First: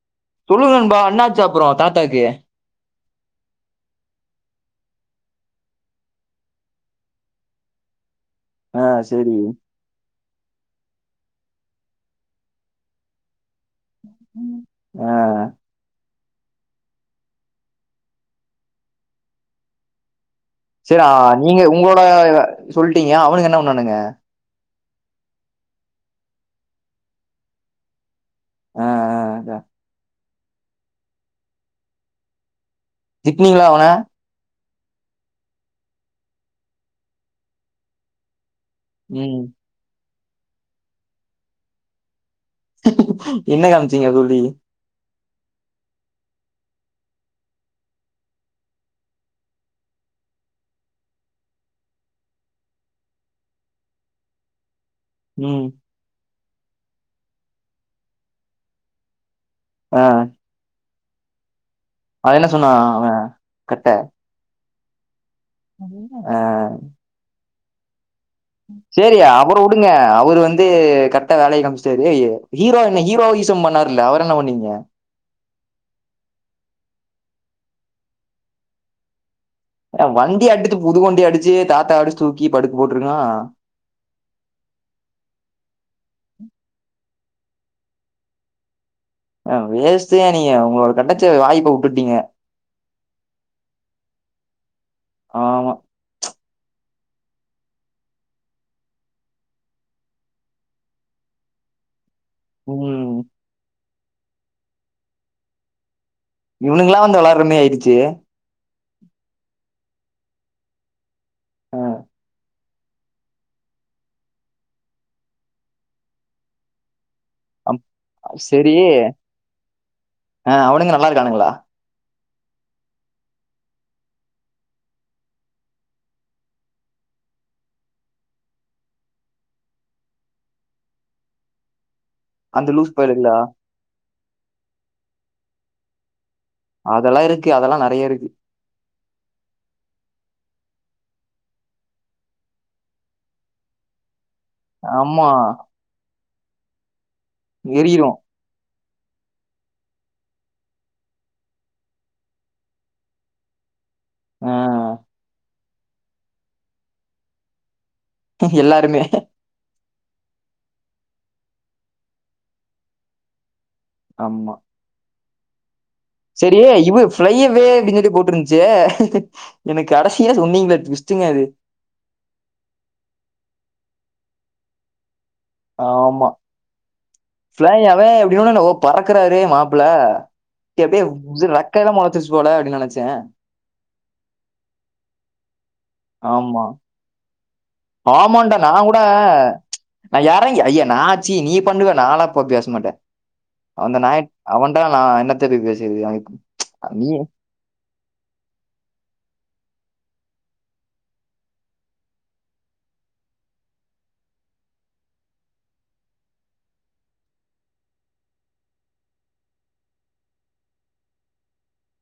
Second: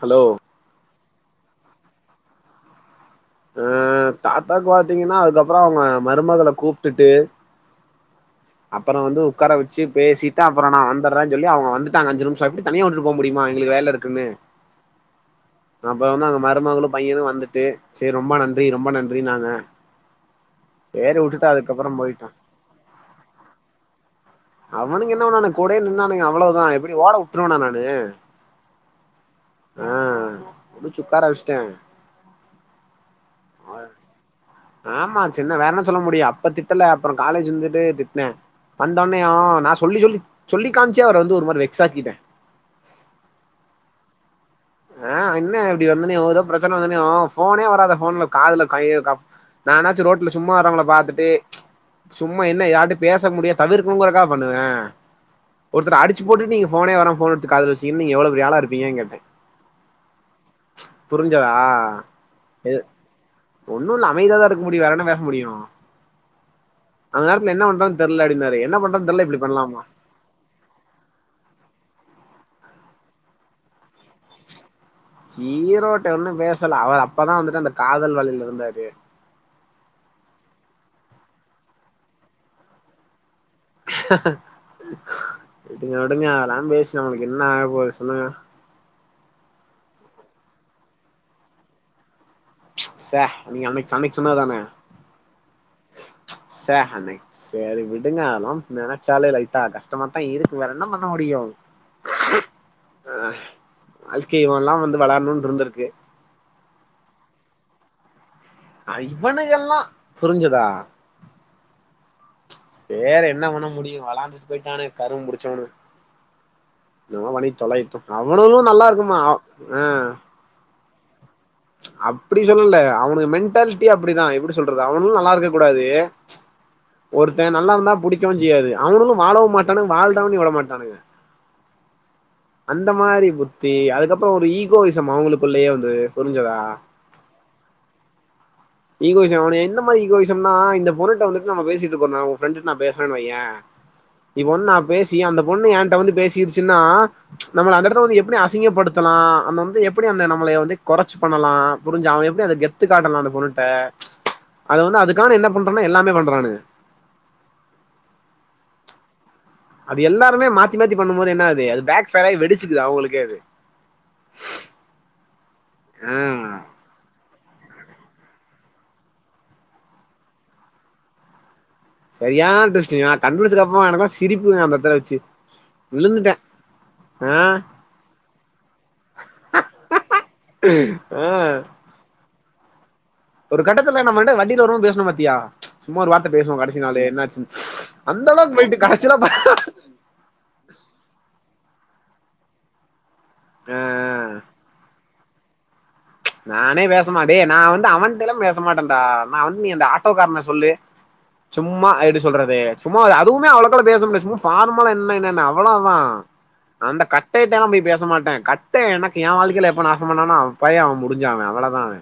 Hello சொல்லுங்க நண்பா அண்ணாச்சு அப்பறோ தாத்தாக்கு அஹ் தாத்தாவுக்கு பாத்தீங்கன்னா அதுக்கப்புறோ அவங்க மருமகள கூப்டுட்டு ஆ அப்பறோ வந்து சேரி உக்காரவெச் சி பேசிட்டு அப்புறோ நான் வந்துரே சொல்லி அவுங்க வந்துட்டாங்க அஞ்சு நிமிஷோ எப்டி தனியா உட்டுட்டு போக முடியுமா எங்களுக்கு வேலை இருக்குன்னு ஆ அப்றோ வந்து அவங்க மருமங்களு பையனு வந்துட்டு செரி ரொம்ப நன்றி ரொம்ப நன்றின்னாங்க சரி நீங்க உங்களோட போயிட்டோ சொல்டீங்க அவனுங்க என்ன பண்ணானுங்க அவனுங்க என்ன பண்ணான்க கூடவே நின்னானுங்க அவ்ளோதான் எப்டி ஓட விற்றுவன நானு ஆ ஆ அதா அஹ்ன் புடிச்சு உட்கார வச்ட்டே திட்னீங்களா அவள ஆமா சின்ன வேற என்ன சொல்ல முடியு அப்ப திட்டல அப்புறோ காலேஜ் இருந்துட்டு திட்னே அந்த [unintelligible] ம் நான் சொல்லி சொல்லி சொல்லி காமிச்சி அவள வந்து ஒரு மாரி வெக்ஸ்சாக்கிட்ட என்ன காம்ச்சீங்க அதோடி அஹ்ன் இன்ன இப்டி வந்தனெயு ஏதோ பிரச்சனை வந்தொன்னையு போனே வராத போன்ல காதுல கைய நனாச்சு ரோட்ல சும்மா வர்றவங்களை பாத்துட்டு சும்மா என்ன யார்ட்டையு பேச முடிய தவிர்க்கணுங்கிறக்கா பண்ணுவே உம் ஒருத்தர அடிச்சி போட்டு நீங்க ஃபோனே வேனா ஃபோன் எடுத்து காதுல வச்சிட் நீங்க எவ்ளோ பெரியாழ இருப்பீங்கனு கேட்டே ஆஹ்ன் புரிஞ்சிதா என்ன சொன்னா எது அவ ஒண்ணு இல்ல அமைதியாதா இருக்க முடியு வேற என்ன பேச முடியு அஹ் அந்த நேரத்ல என்ன பண்றது தெர்ல அப்டினார் செரி அவறவுடுங்க அவரு வந் து கரெக்டா வேலையை காமிச்சிட்டாரு ஹீரோ என்ன ஹீரோ ஈசம் பண்ணாருல அவர் என்ன பண்ணீங்க ஹீரோட்ட ஒன்னு பேசல அவர் அப்பதா வந்துட்டு அந்த காதல் வலையில இருந்தாரு ஏ வண்டி அடித்து புது வண்டி அடிச்சு தாத்தா அடிச்சு தூக்கி படுக்க போட்ருக்கான் விடுங்க விடுங்க அதெல்லா பேசி நமக்கு என்ன ஆக போது சொல்லுங்க வேஷ்ட்யா நீங்க உங்களோட கெடச்ச வாய்ப்பே விட்டுட்டீங்க நீங்க அன்னைக்கு சொன்னது தானே ஆமா அன்னைக் செரி விடுங்க அத்லான் நெனச்சாலே லைட்டா கஷ்டமாத்தா இருக்கு வேற என்ன பண்ண முடியு ம் அஹ் வாழ்கை இவன்லா வந்து விளாட்னுன்னு இருந்திருக்கு இவனுங்கலா வெளாட்ற மாரி ஆய்டுச்சு அஹ் இவனுங்களா புரிஞ்சிதா அஹ்ன் வேற என்ன பண்ண முடியு வெளான்டுட்டு போய்ட்டானே கருமம் புடிச்சனுவோ என்னவோ பண்ணி அம் தொலையட்டு அவனுலு நல்லா இருக்குமா அஹ்ன் அஹ்ன் அவனுங்க நல்லா இருக்கானுங்களா அப்டி சொல்லல அவனுக மென்டாலிட்டி அப்டிதான் எப்படி சொல்றது அவுனுளு நல்லா இருக்க கூடாது ஒருத்தன் நல்லா இருந்தா புடிக்கவு செய்யாது அவனுளு வாழவு மாட்டானு வாழ்றவனையு விட மாட்டானுக [unintelligible] அந்த லூஸ் மாரி பயலுகளா புத்தி அதுக்கப்புறோ ஒரு ஈகோவிசம் அவங்களுக்குள்ளயே வந்து புரிஞ்சிதா அதெல்லா இருக்கு அதெல்லா நறைய இருக்கு ஈகோயிசம் என்ன மாதி ஈகோயிஷம்னா இந்த பொண்ணுட்ட வந்துட்டு நம் பேசிட்டு இருக்கோனா ஓ ஃபிரண்டுட்ட பேசுறே வையே நீ ஒன்னா பேசி ஆமா அந்த பொண்ணு ஏன்ட்ட வந்து பேசிடுச்னா நம்மள அந்த இடத்ல எரியிரு வந்து எப் டி அசிங்கப்படுத்தலா அந்த வந்து எப்படி அந்த நம்மளை வந்து குறைச் பண்ணலா புரிஞ்சா அவன் எப்டி அந்த கெத்து காட்டலா அந்த பொண்ணுட் ட [unintelligible] அதுக்கான என்ன பண்றன எல்லாமே பண்றானுக எல்லாருமே அது எல்லாருமே மாத்தி மாத்தி பண்ணு போது என்னாகுது அது பேக் ஃபையர் வெடிச்சுது அவுங்களுக்கே அது ஆமா ஆ செரி இவ்ஃப் ஃப்ளையவே அப்பிடினு சொல்லி போட்டுருன்ச்சே எனக்கு கடசியில சொன்னிகலே டுவிஸ்டுங்க அது செரியானா டிவிஸ்டுங்க நா கண்புடுசதுகப்பறமா எனகூட சிரிப்புங்க அந்த எடத்துல வெச்சு ஆமா ஃப்ளையவே அப்டினவுடனே ஓ பறக்குறாரு மாப்பிள எப்டியே ஆ இது ரக்க எல்லா மொளச்சச்சு போல அப்டின்னு நெனைச்சே ஒரு கட்டத்துல நம்ம ரெண்டு பேரு வண்டியில வரு போது பேசுணோ பாத்தியா சும்மா ஒரு வார்த்தை பேசுவோ கடசி நாளு என்ன ஆச்சு ஆமாடா நா கூட நா எறங்கி ஐய நா ச்சீ நீ பண்ணுவ நானா போப் பேச மாட்டே அந்த நாய்ட் ஆஹ், அவன்டா நா என்னத்த போய் பேசிருக அவ நானே பேச மாட் டே நா வந்து அவன்டேல்லா பேசமாட்டேன்டா நா வந்து நீ அந்த ஆட்டோ காரனை சொல்லு சும்மா எப்டி சொல்றது சும்மா ஒரு அதுவுமே அவ்வளவுக்கல பேச முடியாது சும்மா ஃபார்மல என்ன என்னன்ன அவ்வளோதா அந்த கட்டை கிட்ட எல்லா போய் பேச மாட்டே கட்டைய எனக்கு எ வாழ்கையில எப்ப நாசம் பண்ணானோ அபையே அவ முடிஞ்சா அவ அவ்ளோதா அவே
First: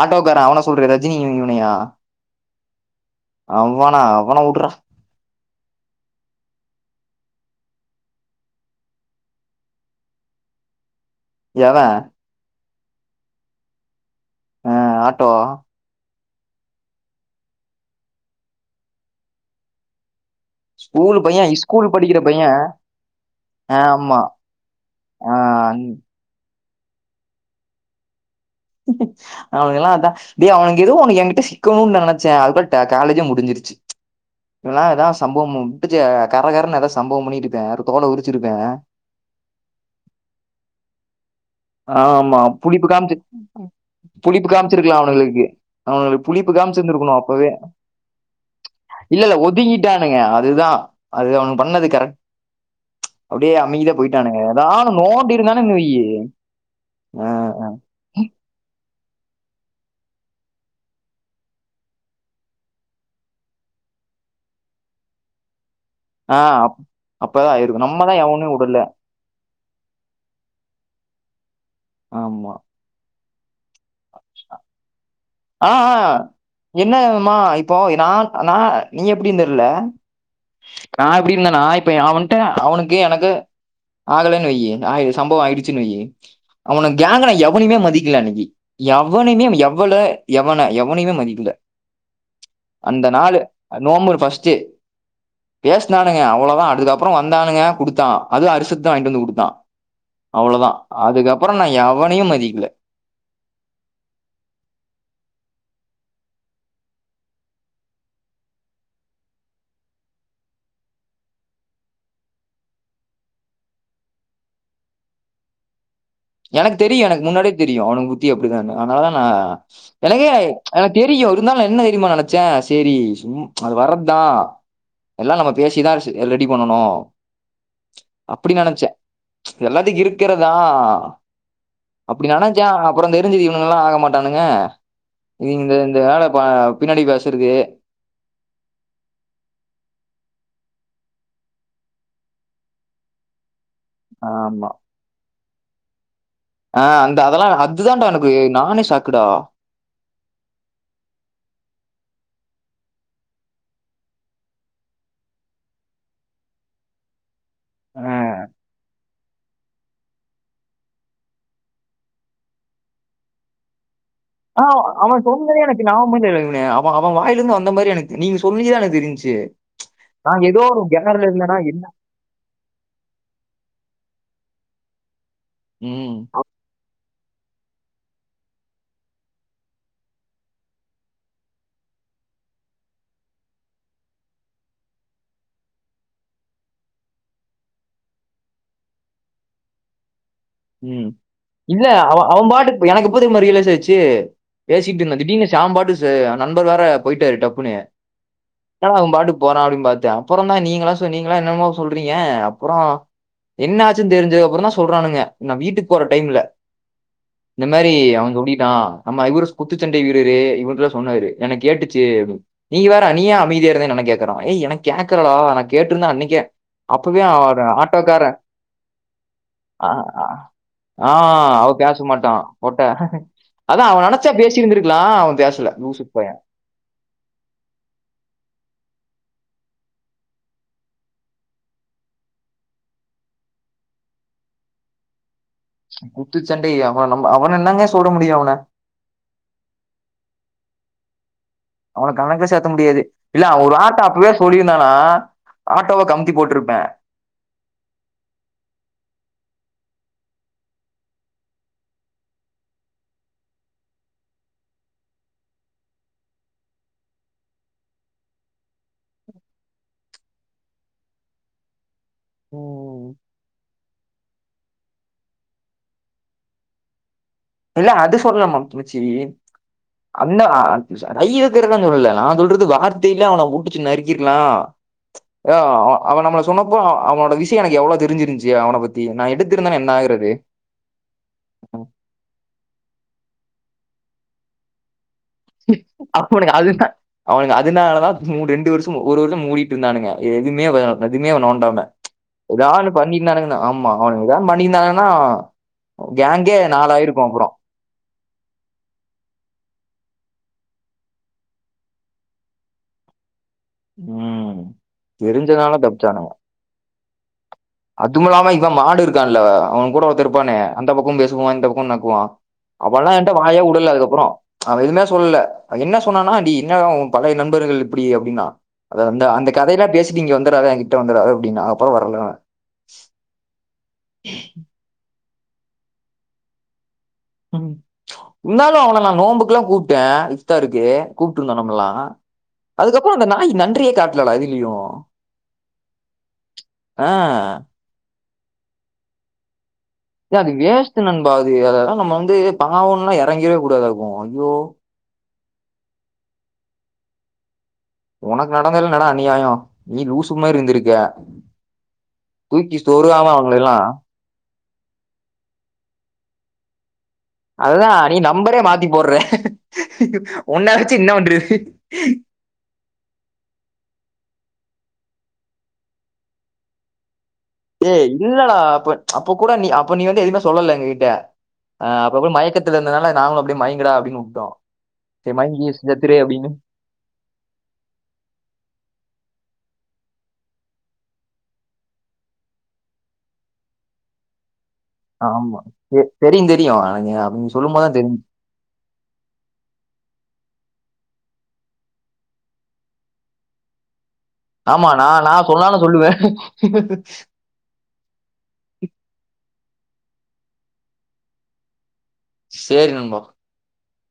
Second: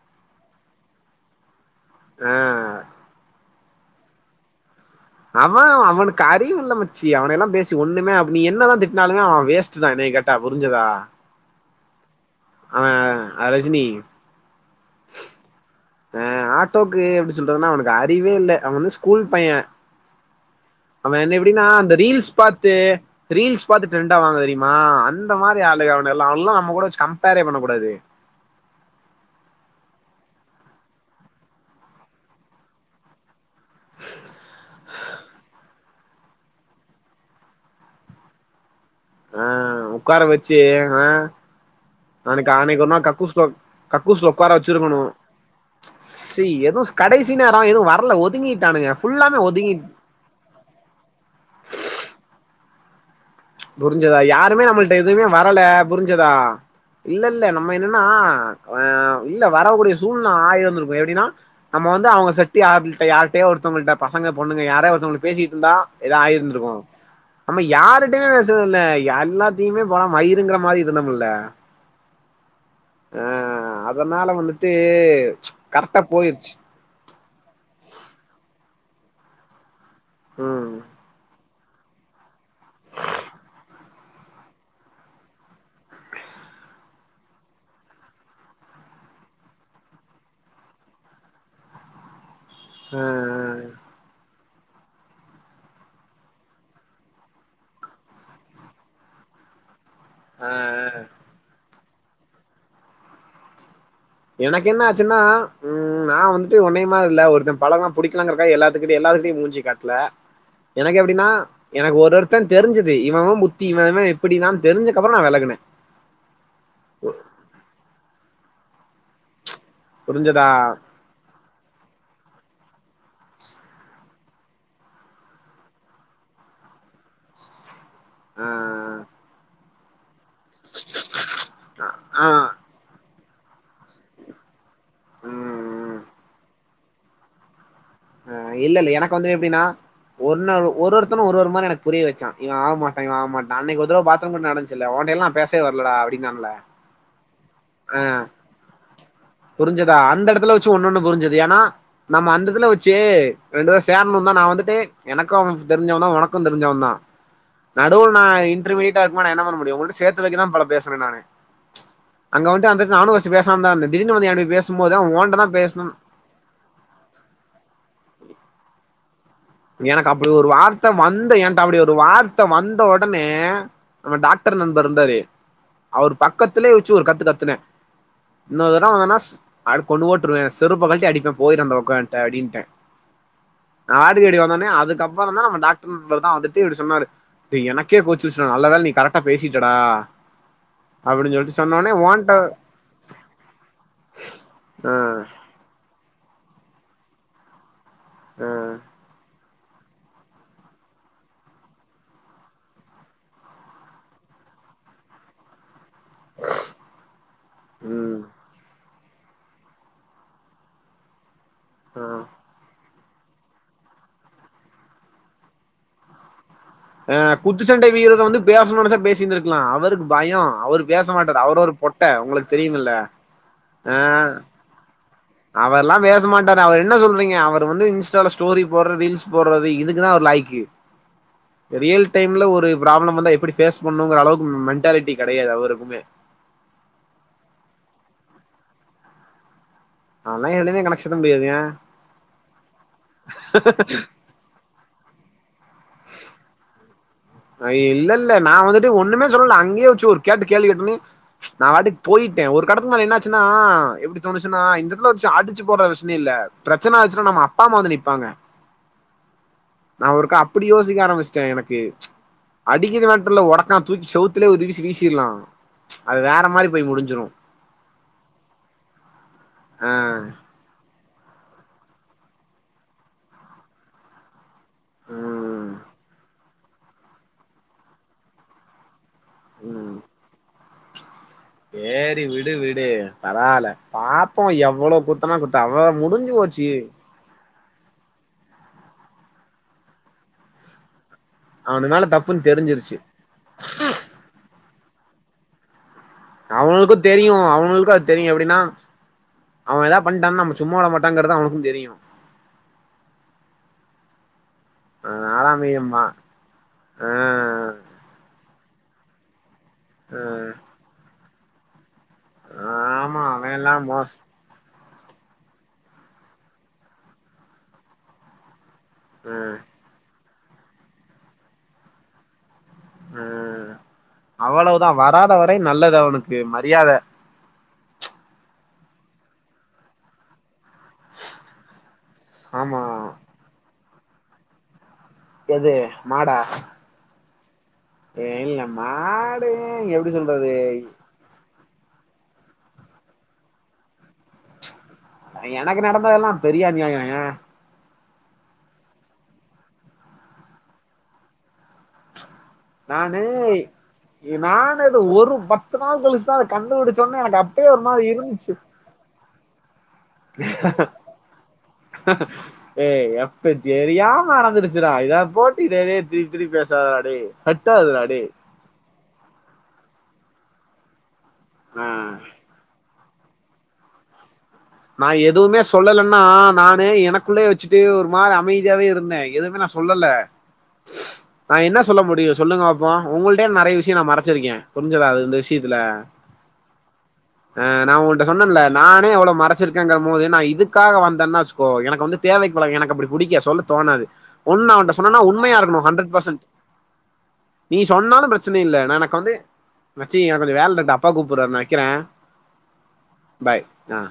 ஆட்டோக்கார அவன சொல்றே ரஜினி இவனையா ஆ அவனா அவனா வுட்றா அவ அவனுக்கு அறிவில்ல மச்சி அவனை எல்லா பேசி ஒண்ணுமே அப்ப நீ என்னதா திட்டினாலுமே அவ வேஸ் ச்சுதா எனையக் கேட்டா புரிஞ்சதா எவ அவ ரஜினி ஆ ஆட்டோ ஆ ஆட்டோக்கு எப்டி சொல்றதுன்னா அவனுக்கு அறிவே இல்ல அவ வந்து ஸ்கூல் பைய அவ ஸ்கூல் என்ன பையன் எப்டின்னா ஸ்கூல் அந்த படிக்கிற ரீல்ஸ் பையன் பாத்து ரீல்ஸ் ஆஹ் பாத்து ட்ரெண்டா ஆமா வாங்க தெரியுமா அந்த இந்த மாரி ஆஹ் ஆளுகவனுகல்லா அவெல்லா நம்ம கூட வெச்சு கம்பேர்ரே பண்ண கூடாது அவனு எல்லா அதான் டேய் அவனுங்க எதோ ஒண்ணு எனங்கிட்ட சிக்கணுனு நா நெனைச்சே அதுக்குள்ள காலேஜே முடிஞ்சிருச் சசு இதல்லா ஏதா சம்பமவோ ச்ச கர கரன்னு ஏதாது சம்பவம் பண்ணிட்டிருப்பே ஒரு தோல உரிச்சிருப்பே ஆ உக்கார வெச்சு ஆ ஆமா அனைக்கி அன்னைக்கி புளிப்பு ஒரு நாள் காமிச்சு கக்கூஸ்குள்ள கக்கூஸ்ல புளிப்பு உக்கார வச்சிருக்கணு காமிச்சிருக்கலாம் அவனுங்களுக்கு அவனுங்களுக்கு செரி புளிப்பு எதுவு காமிச்சிருந்துருக்கணும் கடைசி அப்பவே நேரோ எதுவு வரல ஒதுங்கிட்டானுங்க ஃபுல்லாமே ஒதுங்கி ட்டாங்க அதுதா அது அவனுக பண்ணது கரெக் புரிஞ்சதா யாருமே நம்மள்ட்ட எதுவுமே நோண்டி வரல இருந்தானுங்க வையி புரிஞ்சதா இல்ல இல்ல நம்ம என்னன் ம் ஆ அஹ் இல்ல வரக்கூடிய சூழ்நில ஆயிருதிருக்கும் எப்டின்னா நம்ம வந்து அவங்க சேட் யார்கிட்ட யாருட்டயோ ஒருத்தங்களிட்ட பசங்க பொண்ணுங்க யாரே ஒருத்தவங்களுக்கு பேசிட்டு இருந்தா ஏதா ஆ ஆயிருந்திருக்கு அப் அப்பதா ஆயிருக்கு நம்மதா எவனையு வுடல ! ! ! ! ! ! ! ! ! ! ஆமா அஹ் அதனால வந்துட்டு கரெக்டா போயிருச்சு என்னமா இப்போ நான் நா நீ எப்டின்னு தெர்ல ம் நா இப்டி இருந்தனா இப்ப அவனிட்ட அவனுக்கு எனக்கு ஆகலன்னு வையி ஆ சம்பவோ ஆயிடுச்சுன்னு வையீ அவன கேங்க்ன எவனுமே மதிக்கல அன்னைக்கி எவனுமே எவ்வள எவனை எவனையுமே மதிக்கல ஆ அந்த நாள் நொவம்பர் ஃபஸ்ட் பேசினானுங்க அவ்ளவுதா அதுக்கப்புறோ வந்தானுங்க குடுத்தா அது ஹர்ஸத் தா வாங்கிட்டு வந்து குடுத்தா ஆ அவ்ளவுதா ஆ அதுக்கப்புறோ நா எவனையு மதிக்கல எனக்கு என்ன ஆச்சுன்னா ம் நா வந்துட்டு ஒன்னய மாரி இல்ல ஒருத்த பழகன புடிகலங்கறகாக எல்லாத்துக்கிட்டையு எல்லாத்துக்கிட்டையு மூஞ்சிய காட் ட்ல எனக்கு எப்டின்னா எனக்கு ஒரு ஒருத்த தெரிஞ்சுது இவனு புத்தி இவஇவ இப்டிதான் தெரிஞ்சக்க அப்றோ நா வெலகுனே எனக்குத் தெரியு எனக்கு முன்னாடியே தெரியு அவனுக புத்தி அப்டிதானு அதனால தா நா எனக்கே புரிஞ்சதா எனக்கு எனக் தெரியு இருந்தாலு என்ன தெரிமா நெனைச்சே செரி சும் அது வர்றத்தா எல்லா நம்ம பேசிதா ஸ் ரெடி பண்ணணூ ஆ அப்டி நெனைச்சே எல்லாத்துக் இருக்கிறதா ஆ அப்டி நெனச்சே அப்றோ தெரிஞ்சுது இவனுங்கல்லா ஆகமாட்டானுங்க இந்த ம் இந்த வேல பா பின்னாடி பேசுறது ஆ இல்ல்ல எனக்கு வந்து எப்டின்னா ஒன்னு ஒரு ஒருத்தனு ஒரு ஒரு மாரி எனக்கு புரிய வச்சா இவ ஆவமாட்டா இவ ஆவமாட்டான் அன்னைக்கு த்ர பாத்ரூம்ல ஆமா. நடந்ச்சில உன்ட்டலா நா பேசவே வர்லடா அப்டின்னால ஆ அந்த அதெல்லா அது தான்டா எனக்கு நானே ஷாக்குடா புரிஞ்சதா அந்த எடத்துல வச்சு ஒன்னொன்னு புரிஞ்சுது ஏனா நம்ம அந்ததுல வச்சு ரெண்டு பேரு சேர்ணுந்தா நா வந்துட்டு எனக்கூ அவ தெரிஞ்சவந்தா உனக்கூ தெரிஞ்சவந்தா அ. நடுவுல் நா இன்ர்மியிட்டா இருக்னு நா பண்ணமுடியு உன்ள்ட்ட சேத்து வெக்க தா பல பேசுனே நானு அங்க வந்ட்டு அந்த நானு ஃபஸ்டு பேசாந்தாந்தே திடீனு வந்து என்ட்டு ஆ அவ சொன்னதே எனக்கு ஞாபமே [unintelligible] போனே அவ வாயிலேந்து வந்த மாரி எனக்கு நீங்க சொல்லிதா எனக்கு தெரிந்த்ச்சு எனக்கு அப்டி ஒரு வார்த்த வந்து என்ட்ட அப்டி என்ன ஒரு வார்த் த வந்த ஒடனே டாக்டர் நண்பர் இருந்தாரு அவர் ம். பக்கத் திலே வச்சு ஒரு கத்து கத்துனே இன்னொரு தரவ என்னா ஸ் ! ! ! ! ! ! ! ! ! ! திகிடி வந்தோன்னே அதுக்கப்றந்தா நம்ம டாக்டரு தா வந்துட்டு இப்டி சொன்னாரு அ எனக்கே கோச்சிருச்சுடா நல்ல வேல நீ கரெக்டா பேசிட்டடா ம் அப்டின்னு சொல்லிட்டு இல்ல சொன்னோனே அவ ஓன்ட்ட அவ பாட்டுக் எனக்கு எப்ப தெரிமா ரியலைஸ் ஆச்சு ஆ பேசிட்டுந்தே திடீர்னு சாம் பாட்டு ச நண்பர் வேற போயிட்டாரு டப்புனு ஆ என்னடா அவ பாட்டுக்கு போறா அப்டின் பாத்தே ப்றோந்தா நீங்கலா சொன்னீங்ல என்னன்னமோ சொல்றீங்க அப்றோ என்னாச்சு தெரிஞ்சதுக்கப்றோந்தா சொல்றானுங்க நா வீட்டுக்கு போற டைம்ல இந்த மாரி ம் அவ சொல்லிட்டா ஆமா இவரு குத்துச்சண்டை வீரரு இவருட்ட சொன்னாரு எனக்கு கேட்டுச்சு ஆ நீங்க வேற நீ ஏ அமைதியா இருந்தேன் என்ன கேக்குறா ஏய் எனக்கு கேக்கலடா நான்கேட்டிருந்தா அன்னைக்கே அ அப்பவே குத்துச் அவன் சண்டை வீரர் ஆட்டோக்காரன் வந்து பேசணூந்தா பேசிந்திருக்கலா அவரு ஆ அவ பேச மாட்டா உங்களுக்கு தெரியுமில்ல அதா [unintelligible] அவ நெனைச்சா பேசி டி இருந்திருக்லா அவெல்லா பேசமாட் டா அவர் என்ன சொல்றீங்க அவர் வந்து இன்ஸ்டால ஸ்டோரி போடுறது ரீல்ஸ் போடுறது இதுக்குதா அவரு லாயிக்கு ரியல் டைம்ல ஒரு ப்ராப்ளம் வந்தா எப்டி ஃபேஸ் பண்ணூஙீகிற அளவுக்கு மென்டாலிட்டி கெடையாது அவருக் குத்துச்சண்டை அவ நம்ம அவன என்னங்கே சொல்ல முடியு அவன அதெல்லாம் எதுலயுமே கணக்கு சேர்த்த முடியாதுங்க அவன கணக்குல சேக்க முடியாது இல்ல அவ ஒரு வார்த்த அப்பவே ஸ் சொல்லிருந்தானா ஆட்டோவ கம்த்தி போட்ருப்பே அ இல்லல்ல நா வந்துட்டு ஒன்னுமே சொல்லல அங்கேயே வச்சு ஒரு கேட்டு கேள்வி கேட்டனே நா பாட்டுக்கு போயிட்டே ஒரு கட்டத்துக்கு மேல் என்னாச்சுன்னா எப்டி தோணுச்சுன்னா இந்த எடத்துல வச்சி அடிச்சு போடுற விஷ்யமில்ல ப்ரச்சன ஆச்சுன்னா நம்ம அப்பாம்மா வந்து நிப்பாங்க நா ஒருக்கா அப்பிடி யோசிக்க ஆரம்பிச்சிட்டே எனக்கு அடிக்குது மேட்டர்ல ஒடச்சக தூக்கி செவுத்துலயே ஒரு வீசி வீசிர்லா அது வேற மாரி போய் முடிஞ்சிடு இல்ல அது சொல்லல மாம் துணிச்சி ஆ அந்த ரை இருக்கற்தா சொல்லல நா சொல்றது வார்த்தையில அவன புடிச்சு நறுக்கிர்லா ஆ ம் அவ நம்மள சொன்னப்போ அவனோட விஷ்யோ எனக்கு எவ்ளோ தெரிஞ்சிருந்ச்சி அவன பத் தி நா எடுத்திருந்தேன்னா என்ன ம் ஆகுறது சேரி விடு விடு பரவால பாப்போ எவ்ளோ குத் துனா குத்த அவ முடிஞ்சு போச்சு அவனுங்க அதுனாலதா ரெண்டு வருஷ ஒரு வருஷ மூடிட்டு இருந்தானுங்க எதுமே எதுமே என்ன பண்ண அவனு மேல தப்புன்னு எதாது தெரிஞ்சிருச்சு பண்ணிருந்தானுங்கனா ஆமா எதாது பண்ணிருந்தானுங்கனா அவங்களுக்கு தெரியு அவங்களுக்கா தெரியு எப்படின்னா அவங்க ஏதா பண்ணிட்டா நம்ம சும்மா விட மாட்டோங்குறது அவனுக்கு தெரியு ம் ஆ தெரிஞ்சனால ஆறாமையு மா தப்பிச்சானுங்க ஆ அதுவு இல்லாம இவன் மாடு இருக்கான்ல்ல அவன் கூட ஆ ஒருத்த இருப்பானே அந்த பக்க பேசுவா இந்த பக்க நக்குவா அவன்ல்லா ஆமா என்ட வாயே அவன்லா உடல மோஸ் அதுக்கப்பற அவன் எதுமே சொல்லல என்ன சொன்னான்னா அடி என்ன பழைய நண்பர்கள் இப்டி அப்டின்னா அது அந்த ஆ அந்த கதையல்லா பேசிட்டு இங்க வந்துடாத என் கிட்ட வந்துடாத அப்படின்ன அப்பற வரல ம் அவ்ளோதா வராத வரை நல்லது அவனுக்கு மரியாத ம் உன்னால அவன நா நோன்புக்ல்லா கூப்ட்ட இப்தாருக்கு கூப்ட்டுருந்தோ நம்மல்லா ஆமா அதுக்கப்பற அந்த நாய் நன்றியே காட்டலடா எதுலயு எது மாடா ஆ ஏ இல்ல மாடு எவ எ அது வேஸ்டு நண்பா அது அதலா நம்ம வந்து பாவன்ல்லா இறங்கிறவே கூடாது ஐயோ எனக்கு நடந்ததெல்லா பெரிய அநியாய உனக்கு நடந்ததுல்ல என்னடா அநியாய நீ லூசு மாரி இருந்திருக்க தூக்கி நானு சொருகாம அவங்கள எல்லாம் நான் அது ஒரு பத்து நாள் கழிச்சுதா அதை கண்டுபிடிச்சோடனே எனக்கு அப்ப அதா நீ நம்பர மாத்தி போட்ற ஒன்ன வச்சு என்ன பண்றது ஏ எப்ப தெரியாம நடந்துருச்சிடா இத போட்டு திரு திருப்பி பேசாதடா டே ஏ இல்லடா அப்ப அப்ப கூட நீ அப்ப நீ வந்து எதுமே சொல்லல எங்க கிட்ட அ ஆ அப்போ மயக்கத்துல இருந்தனால நாங்களு அப்படியே மயங்குடா அப்படின்னு உட்டோ நான் எதுவுமே சொல்லலன்னா நா எனக்குள்ளே வச்சுட்டு ஒரு மாரி அமைதியாவே இருந்த எதுமே நா சொல்லல நா என்ன சொல்ல முடியு சொல்லுங்க பாப்போ உங்கள்ட நெறைய விஷய நா மறச்சிருக்கே புரிஞ்சுதா இந்த ஆமா விஷயத்துல தெ- தெரியும் தெரியும் எனக்கு அப்படி நீ ஆ சொல்லும் நா போதுதான் தெரியும் உன்ட்ட சொன்னேன்ல நானே அவன மறக்க வச்சிருக்கங்க போது நான் இதுக்காக வந்தேன்னா வச்சுக்கோ எனக்கு வந்து தேவை க்கு பழக எனக்கு அப்படி புடிக்காது சொல்ல தோணாது ஒன்னு ஆமா அவன்ட்ட சொன்னனா நான் நான் உண்மயா சொன்னாலும் இருக்கணு ஹண்ட்ரட் சொல்லுவேன் பெர்சன்ட் நீ சொன்னாலு பிரச்சன இல்ல நனக்கு வந்து மச்சி எனக்கு கொஞ்சோ வேல இருக்குடா அப்பா கூப்ட்றாரு நா வைக்கிறே சேரி நண்பா பாய் ஆ